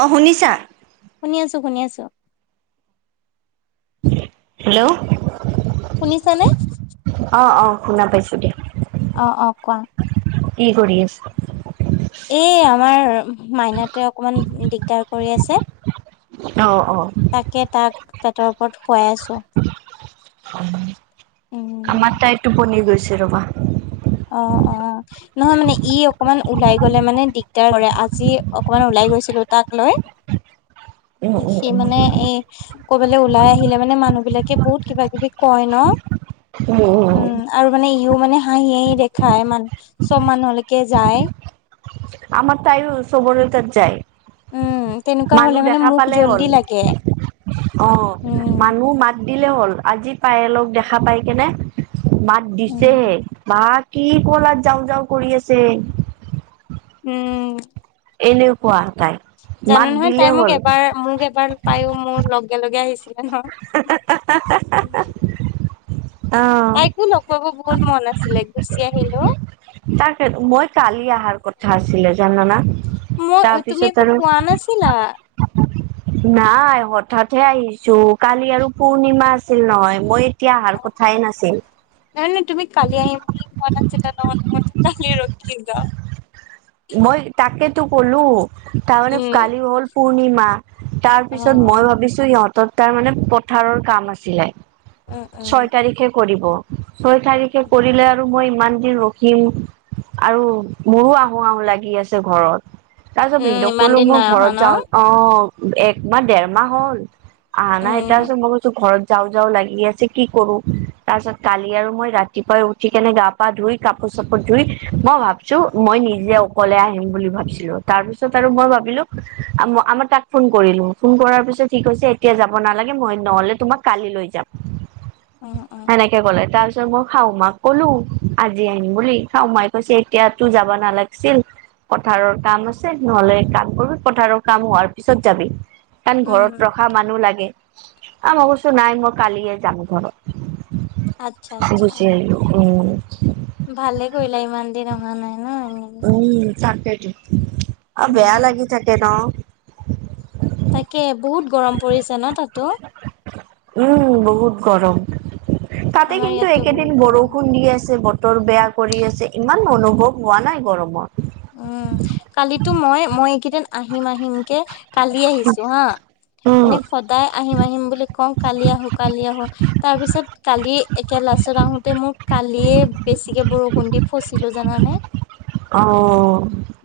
অ শুনিছা শুনি আছো শুনি আছো হেল্ল' শুনিছানে অঁ অঁ শুনা পাইছোঁ দিয়া অ অ কোৱা কি কৰি আছে এই আমাৰ মাইনাতে অকমান দিগদাৰ কৰি আছে অ অ তাকে তাক পেটৰ ওপৰত শোৱাই আছোঁ। আমাৰ তাই টোপনি গৈছে ৰবা। অ অ নহয় মানে, ই অকমান ওলাই গলে মানে দিগদাৰ কৰে আজি অকণমান ওলাই। সি গৈছিলো তাক লৈ উম উম সি উম মানে ই, কৰবালৈ ওলাই আহিলে মানে মানুহ বিলাকে বহুত কিবা-কিবি কয় ন। উম আৰু মানে ইও মানে হাঁহি হাঁহি শিক্ষাই মান সব মানুহলৈকে যায়। আমাৰ তাইও চবৰে তাত উম যায়। তেনেকুৱা হলে মানুহ মানে দেখা মোক পালেই জল্দি হ'ল। লাগে অ উম। মানুহ মাত দিলে হ'ল আজি, পায়েলক দেখা পাই কেনে মাত দিছে উম বাত কি কলা যাওঁ-যাওঁ কৰি আছে। হুম এনেকুৱা তাই। জানা মাত নহয়, দিলে তাই মোক হ'ল এবাৰ মোক এবাৰ পায়ো মোৰ লগে লগে আহিছে। হেল্ল অ তাইকো লগ পাব বহুত মন আছিলে গুচি আহিলোঁ। তাক মই কালি অহাৰ কথা আছিলে জানানা? মই ও তুমি তাৰপিছত একো আৰু পোৱা নাছিলা। নাই হঠাৎ হে আহিছো, কালি আৰু পূৰ্ণিমা আছিল নহয়, মই সি অহাৰ কথাই নাছিল। নাই নাই তুমি কালি আহিম বুলি কোৱা নাছিলা জানো, মই বহুত কালি ৰাখিলোঁ। মই তাকেতো ক'লো, তাৰমানে উম কালি হ'ল পূৰ্ণিমা। তাৰ অ পিছত অ মই ভাবিছোঁ ইহঁত তাত মানে পথাৰৰ কাম আছিলে। উম উম ছয় তাৰিখে কৰিব। ছয় তাৰিখে কৰিলে আৰু মই ইমান দিন ৰখিম আৰু মোৰো আহো আহোঁ লাগি আছে ঘৰত। তাৰ পিছত উম ভেনিদেউ ইমান কলো দিন মই নাই অহা ঘৰত ন যাওঁ, অ একমাহ দেৰ মাহ হ'ল। আহ নাই, উম তাৰ আছে পিছত মই কৈছোঁ ঘৰত যাওঁ যাওঁ লাগি আছে কি কৰোঁ, তাৰ পাছত কালি আৰু মই ৰাতিপুৱাই উঠি কেনে গা পা ধুই কাপোৰ শপত জুই, মই ভাবিছো মই নিজ যে অকলে আহিম বুলি ভাবিছিলোঁ তাৰ পিছত আৰু মই ভাবিলোঁ অমা আমাৰ তাক ফোন কৰিলোঁ। ফোন- ফোন কৰাৰ পিছত কি কৈছে এতিয়া যাব নালাগে, মই নহলে তোমাক কালি লৈ যাম। উম উম এনেকৈ কলে তাৰছ- পিছত মই শাহু মাক কলো, আজি আহিম বুলি শাহুমায়ে কৈছে এতিয়া তই যাব নালাগে। ছি পথাৰৰ কাম হৈছে, নহ'লে কাম কৰিবি পথাৰৰ কাম হোৱাৰ পিছত যাবি। কাৰণ ঘৰত উম ৰখা মানুহ লাগে, কাম অৱশ্যে নাই মই কালিয়ে যাম আচ্ছা ঘৰত। আচ্ছা গুচি আহিলোঁ উম। ভালে কৰিলা ইমান দিন অহা নাই। ন এনেই। তাকেইটো অ উম বেয়া লাগি থাকে নো। তাকে বহুত গৰম পৰিছে নো তাতো। উম বহুত গৰম। তাতে আমাৰ কিন্তু ইয়াতো বহুত এইকেইদিন গৰম বৰষুণ দি আছে ব- বতৰ বেয়া কৰি আছে, ইমান অনুভৱ হোৱা নাই গৰমত। উম কালিতো মই মই এইকেইদিন আহিম আহিম - হিমকে কালি আহিছোঁ হা। উম মানে সদায় আহিম আহিম বুলি কওঁ কালি আহোঁ কালি আহোঁ তাৰ পিছত কালি একে লগ - পিছত আহোঁতে মোক কালিয়ে বেছিকে বৰষুণ দি ফছিলো জানানে? অ-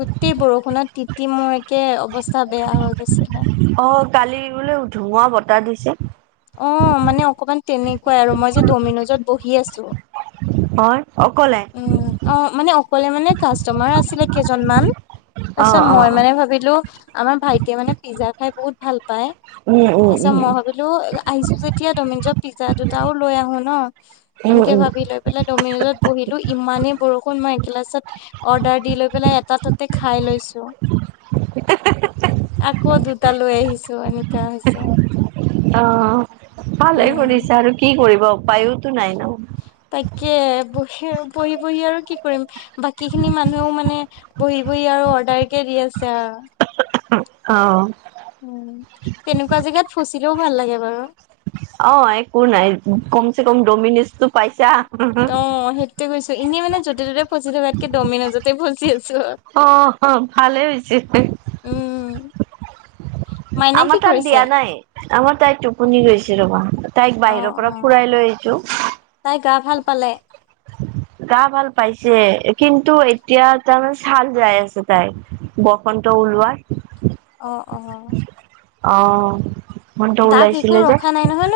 গোটেই বৰষুণত তিতি মই- কে অৱস্থা বেয়া হৈ গৈছিল নে? এটা দিছে, অ মানে অকমান তেনেকুৱাই আৰু মই যে ডমিনজত বহি আছো হয় অকলে উম অ মানে অকলে মানে কাষ্টমাৰ আছিলে কেইজন মান অ' তাৰপিছত অ' মই মানে ভাবিলো আমাৰ ভাইটিয়ে মানে পিজ্জা খাই বহুত ভাল পায় উম উম তাৰিছত মই ভাবিলো আহিছো যেতিয়া ডমিনজ পিজ্জা দুটাও লৈ আহো ন উম উম এনেকে উম ভাবিলো লৈ পেলাই ডমিনত পঢহিলো ইমানেই বৰষুণ মই এগিলাচত অৰ্ডাৰ দি লৈ পেলাই এটা ততে খাই লৈছো [unintelligible] আকৌ দুটা লৈ আহিছো এনেকাা হৈছে অ ভালেই উম। কৰিছো আৰু কি কৰিব উপায়োতো নাই ন তাকে বহি বহি বহি আৰু কি কৰিম বাকী খিনি মানুহেও মানে বহি আৰু অৰ্ডাৰ কেে দি আছে অ উ তেনেকুৱা জেগাত ফচিলেও ভাল লাগে বাৰু অ একো নাই কম চে কম ডমিনিজ টো পাইছা অ সেইটোয়ে গৈছো এনেই মানে যতে ত'তে ফচি থকাতকে দমিনজতেই ফচি আছো অ ভালেই হৈছে উম। মাইনাই কি আমাৰ তাত কৰিছে? দিয়া নাই আমাৰ তাই টোপনি গৈছে ৰবা তাইক অ বাহিৰৰ অ পৰা ফুৰাই লৈ তাই গা ভাল পালে আহিছো গা ভাল পাইছে কিন্তু এতিয়া তাৰমানানে ছাল যাই আছে তাই বসন্ত ুলোৱাই অ অ অ মনটো দাগ একো ওলাইছিলে যে ৰখা নাই নহয় ন?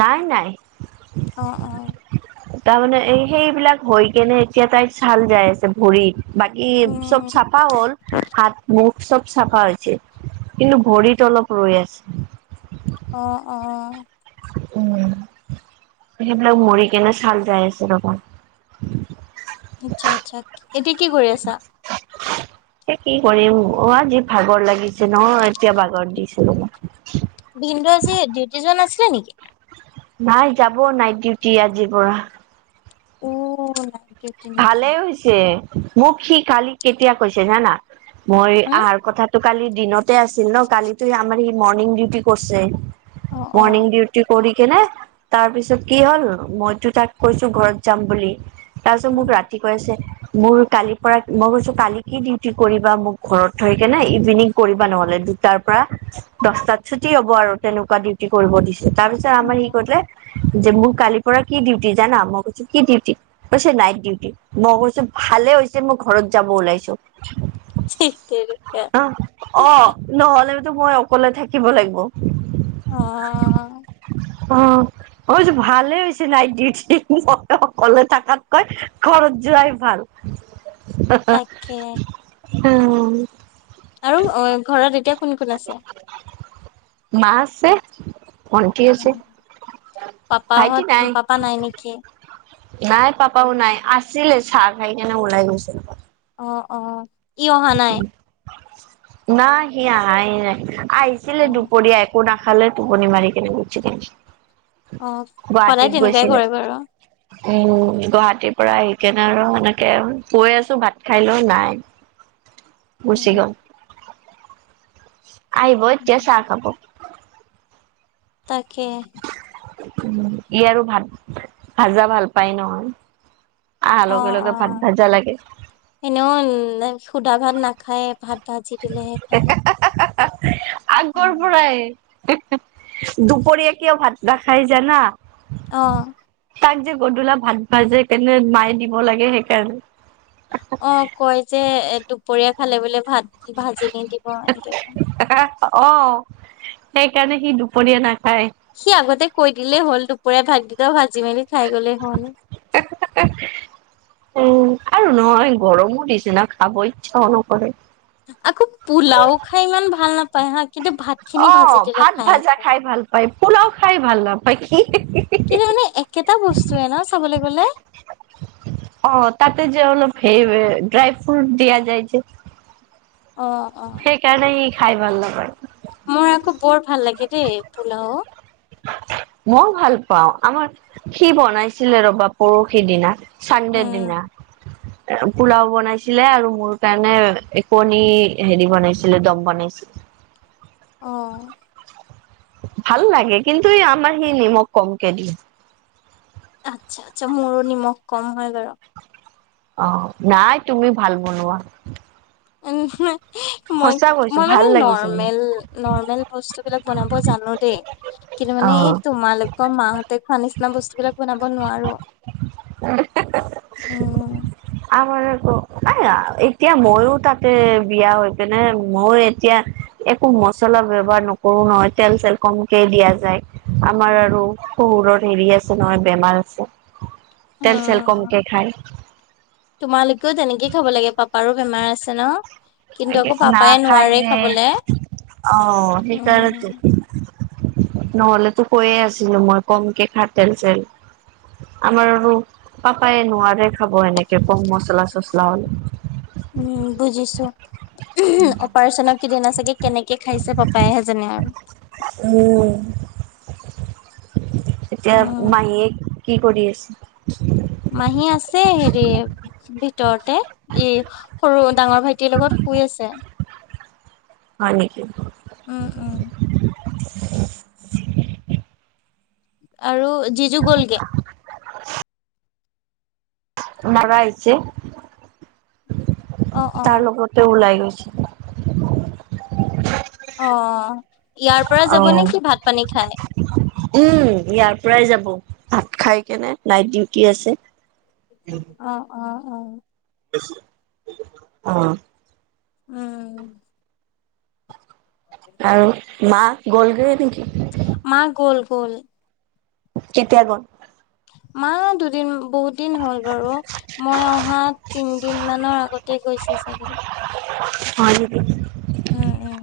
নাই নাই অ অ তাৰমানে এই সেইবিলাক হৈ কেনে এতিয়া তাই চাল যাই আছে ভৰিত বাকী উম চব চাফা হ'ল হাত মুখ চব চাফা হৈছে কিন্তু ভৰিত অলপ ৰৈ আছে অ অ উম সেইবিলাক মুৰি কেনো চাল যায় আছে তোক আচ্ছা আচ্ছা এতিয়া কি কৰি আছা এ কি কৰিম অ আজি ভাগৰ লাগিছে ন এতিয়া ভাগৰত দিছিলো ভিন্দু আজি ডিউটি জোৱ আছিলে নেকি নাই যাব নাই ডিউটি আজিৰ পৰা উ নাই ভালেই হৈছে মোক সি কালি কেতিয়া কৈছে জানা মই হুম অহাৰ কথাাতটো কালি দিনতে আছিল ন কালিিতো আমাৰ ম ডিউ কৰিছে অ অ মৰ্ণং ডিউ কৰি নে তাৰ পিছত কি হ'ল মইতো তাক কৈছো ঘৰত যাম বুলি তাৰপিছত মোক উম ৰাতি কৈ আছে মোৰ কালিৰ পৰা মই কৈছো কালি কি ডিউটি কৰিবা মোক ঘৰত থৈ কে নে ইভিনিং কৰিবা নহ'লে তাৰ পৰা দহটাত ছুটি হব আৰু তেনেকুৱা ডিউটি কৰিব দিছো তাৰপিছত আমাৰ ই কৰিলে যে মোক কালিৰ পৰা কি ডিউটি জানা মই কৈছো কি ডিউটি কৈছে নাইট উটি মই কৈছো ভালে হৈছে মই ঘৰত যাব ওলাইছো ঠিক তেনেকে অ অ নহ'লে কিু মই অকলে থাকিব লাগিব অ অ মই ভালে হৈছে নাইটউঠ ম অকলে থাকাতকৈ খৰচ জৰাাই ভাল তাকে উম আৰু ঘৰত এতিয়া কোন কোন আছে মা আছে ভণটি আছে ভাইটি পাপাহত নাই পাপা নেকি? নাই পাপাও নাই আছিলে চাহ খাই কেনে ওলাই গৈছিল অ অ ই অহা নাই নাই সি আহাই নাই আহিছিলে অ দুপৰীয়া একো না খালে টোপনি মাৰি কেনে গুছি গল অ সদায় গুৱাহাটীত তেনেকুৱাই গৈছিলো কৰে বাৰু উম গুৱাহাটীৰ পৰা আহিকানে আৰু সেনেকে আৰু কৈ আছো ভাত খাই ল নাই গুচি উম গল আহিব এতিয়া চাহ খাব তাকে উম ই আৰু ভাত ভাজা ভাল পাই ন অ অ এনেও লা সুধা ভাত নাখায়ে ভাত ভাজি দিলেহে খায় আগৰ পৰাই দুপৰীয়া কিয় ভাত নাখাই জানা অ তাক যে গধূলা ভাত ভাজ কেনে মায়ে দিব লাগে সেইকাৰণে অ কয় যে এ দুপৰীয়া খালে বোলে ভাত ভাজি নি দিব এনেকে কয় অ সেইকাৰণে সি দুপৰীয়া না সি আগতে কৈ দিলেই হ'ল দুপৰীয়া ভাত গিটা ভাজি মেলি খাই গলেই হল তাকে উম আৰু নহয় গৰমো দিছে ন খাব ইচ্ছাও নকৰে আকৌ পোলাও খাই ইমান ভাল নাপায় হাঁ অ ভাত ভাজা খাই ভাল পায় পোলাও খাই ভাল নাপায় কি কিন্তু মানে একেটা বস্তুৱে ন চাবলে গলে সেই ড্ৰাই ফ্ৰুট দিয়া যাই যে অ অ সেইকাৰণে ই খাই ভাল নাপায় মোৰ আকৌ বৰ ভাল লাগে দেই পুলাও মই ভাল পাও আমাৰ সি বনাইছিলে ৰবা পৰহি দিনা চাণ্ডে উম দিনা পোলাও বনাইছিলে আৰু মোৰ কাৰণে এক কণী হেৰি বনাইছিলে দম বনাইছিল হয় অহ ভাল লাগে কিন্তু এই আমাৰ সেই নিমখ কমকে দিয়ে আচ্ছা আচ্ছা মোৰো নিমখ কম হয় বাৰু অ নাই তুমি ভাল বনোৱা মই মই সঁচা কৈছো ভাল মানে লাগিছে মোৰ নৰ্মেল নৰ্মেল বস্তু বিলাক বনাব জানো দেই কিন্তু অ মানে এই তোমালোকৰ মা হতে খোৱা নিচিনা বস্তু বিলাক বনাব নোৱাৰো উ [unintelligible] উম আমাৰ আকৌ এতিয়া মইও তাতে বিয়া হৈ কেনে মই এতিয়া একো মচলা ব্যৱহাৰ নকৰো নহয় তেল চেল কমকে দিয়া যায় আমাৰ আৰু উম। শহুৰৰ হেৰি আছে নহয় বেমাৰ আছে তেল চেল অ', কমকে খায় তোমালোকেও তেনেকে খাব লাগে পাপাৰো বেমাৰ আছে ন কিন্তু এনকে আকৌ পাপাই নাখাই নোৱাৰে যে খাবলে। অ সেই উম, কাৰণেটো নহ'লে তো কৈয়ে আছিলো মই কমকে খা তেল চেল আমাৰ আৰু পাপায়ে নোৱাৰে খাব এনেকে কম মচলা চচলা হলে অপাৰেচন কেইদিনা চাগে কেনেকে খাইছে পাপাই হে জানে আৰু উম এতিয়া উম। মাহীয়ে কি কৰি আছে মাহী আছে হেৰি ভিতৰতে এ সৰু ডাঙৰ ভাইটিৰ লগত শুই আছে হয় নিকি উম - উম। [inaudible] আৰু যিজু গ'লগে। [inaudible] মৰা আহিছে অ অ। তাৰ লগতে ওলাই গৈছে। [unintelligible] অ, ইয়াৰ পৰা অ যাব নে কি ভাত পানী খাই। উম, ইয়াৰ পৰাই যাব ভাত খাই কেনে নাইট ডিউটি আছে। অ - অ - অ। অহ ', উম, আৰু মা গ'লগৈয়ে নেকি? মা গ'ল গল। কেতিয়া গল। মা দুদিন বহুত দিন হ'ল বাৰু মই অহা তিনদিন মানৰ আগতে গৈছে চাগে। উম, উম - উম।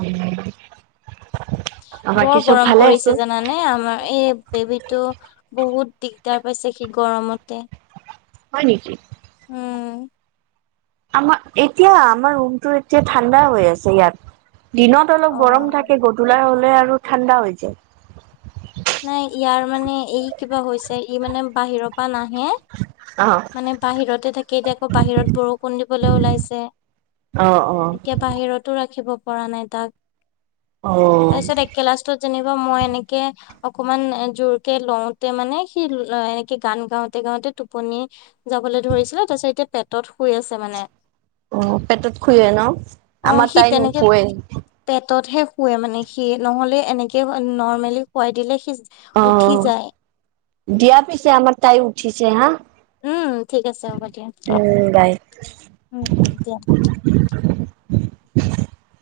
উম, বৰ গৰম পৰিছে জানানে আমাৰ এই বেবিতটো বহুত দিগদাৰ পাইছে সি গৰমতে। হয় নেকি। উম আমাৰ এতিয়া আমাৰ ৰুমতটো এতিয়া ঠাণ্ডা হৈ আছে ইয়াত। দিনত অলপ গৰম অ। থাকে গধূলা হলে আৰু ঠাণ্ডা হৈ যায়। নাই ইয়াৰ মানে ই কিবা হৈছে ই মানে বাহিৰৰ পৰা নাহে। [inaudible] মানে বাহিৰতে থাকি এতিয়া আকৌ বাহিৰত বৰষুণ দিবলৈ ওলাইছে। অ', অ', এতিয়া বাহিৰতো ৰাখিব পৰা নাই তাক। অহ তাৰপিছত ', এক লাষ্টত যেনিবা মই এনেকে অকমান জোৰ কেে লওতে মানে সি এনেকে গান গাওতে গাওতে টোপনী যাবলৈ ধৰিছিলে তাৰ পিছত এতিয়া পেটত শুই আছে মানে। অ, পেটত শুৱে ন আমাৰ তাই নুখোৱে। হাততহে শুৱে মানে সি নহ'লে এনেকে নৰ্মেলি খুৱাই দিলে সি অ, উঠি যায় দিয়া পিছে আমাৰ তাই উঠিছে হাহ। উম, ঠিক আছে হ'ব দিয়া। বাই। উম - উম দিয়া। [inaudible]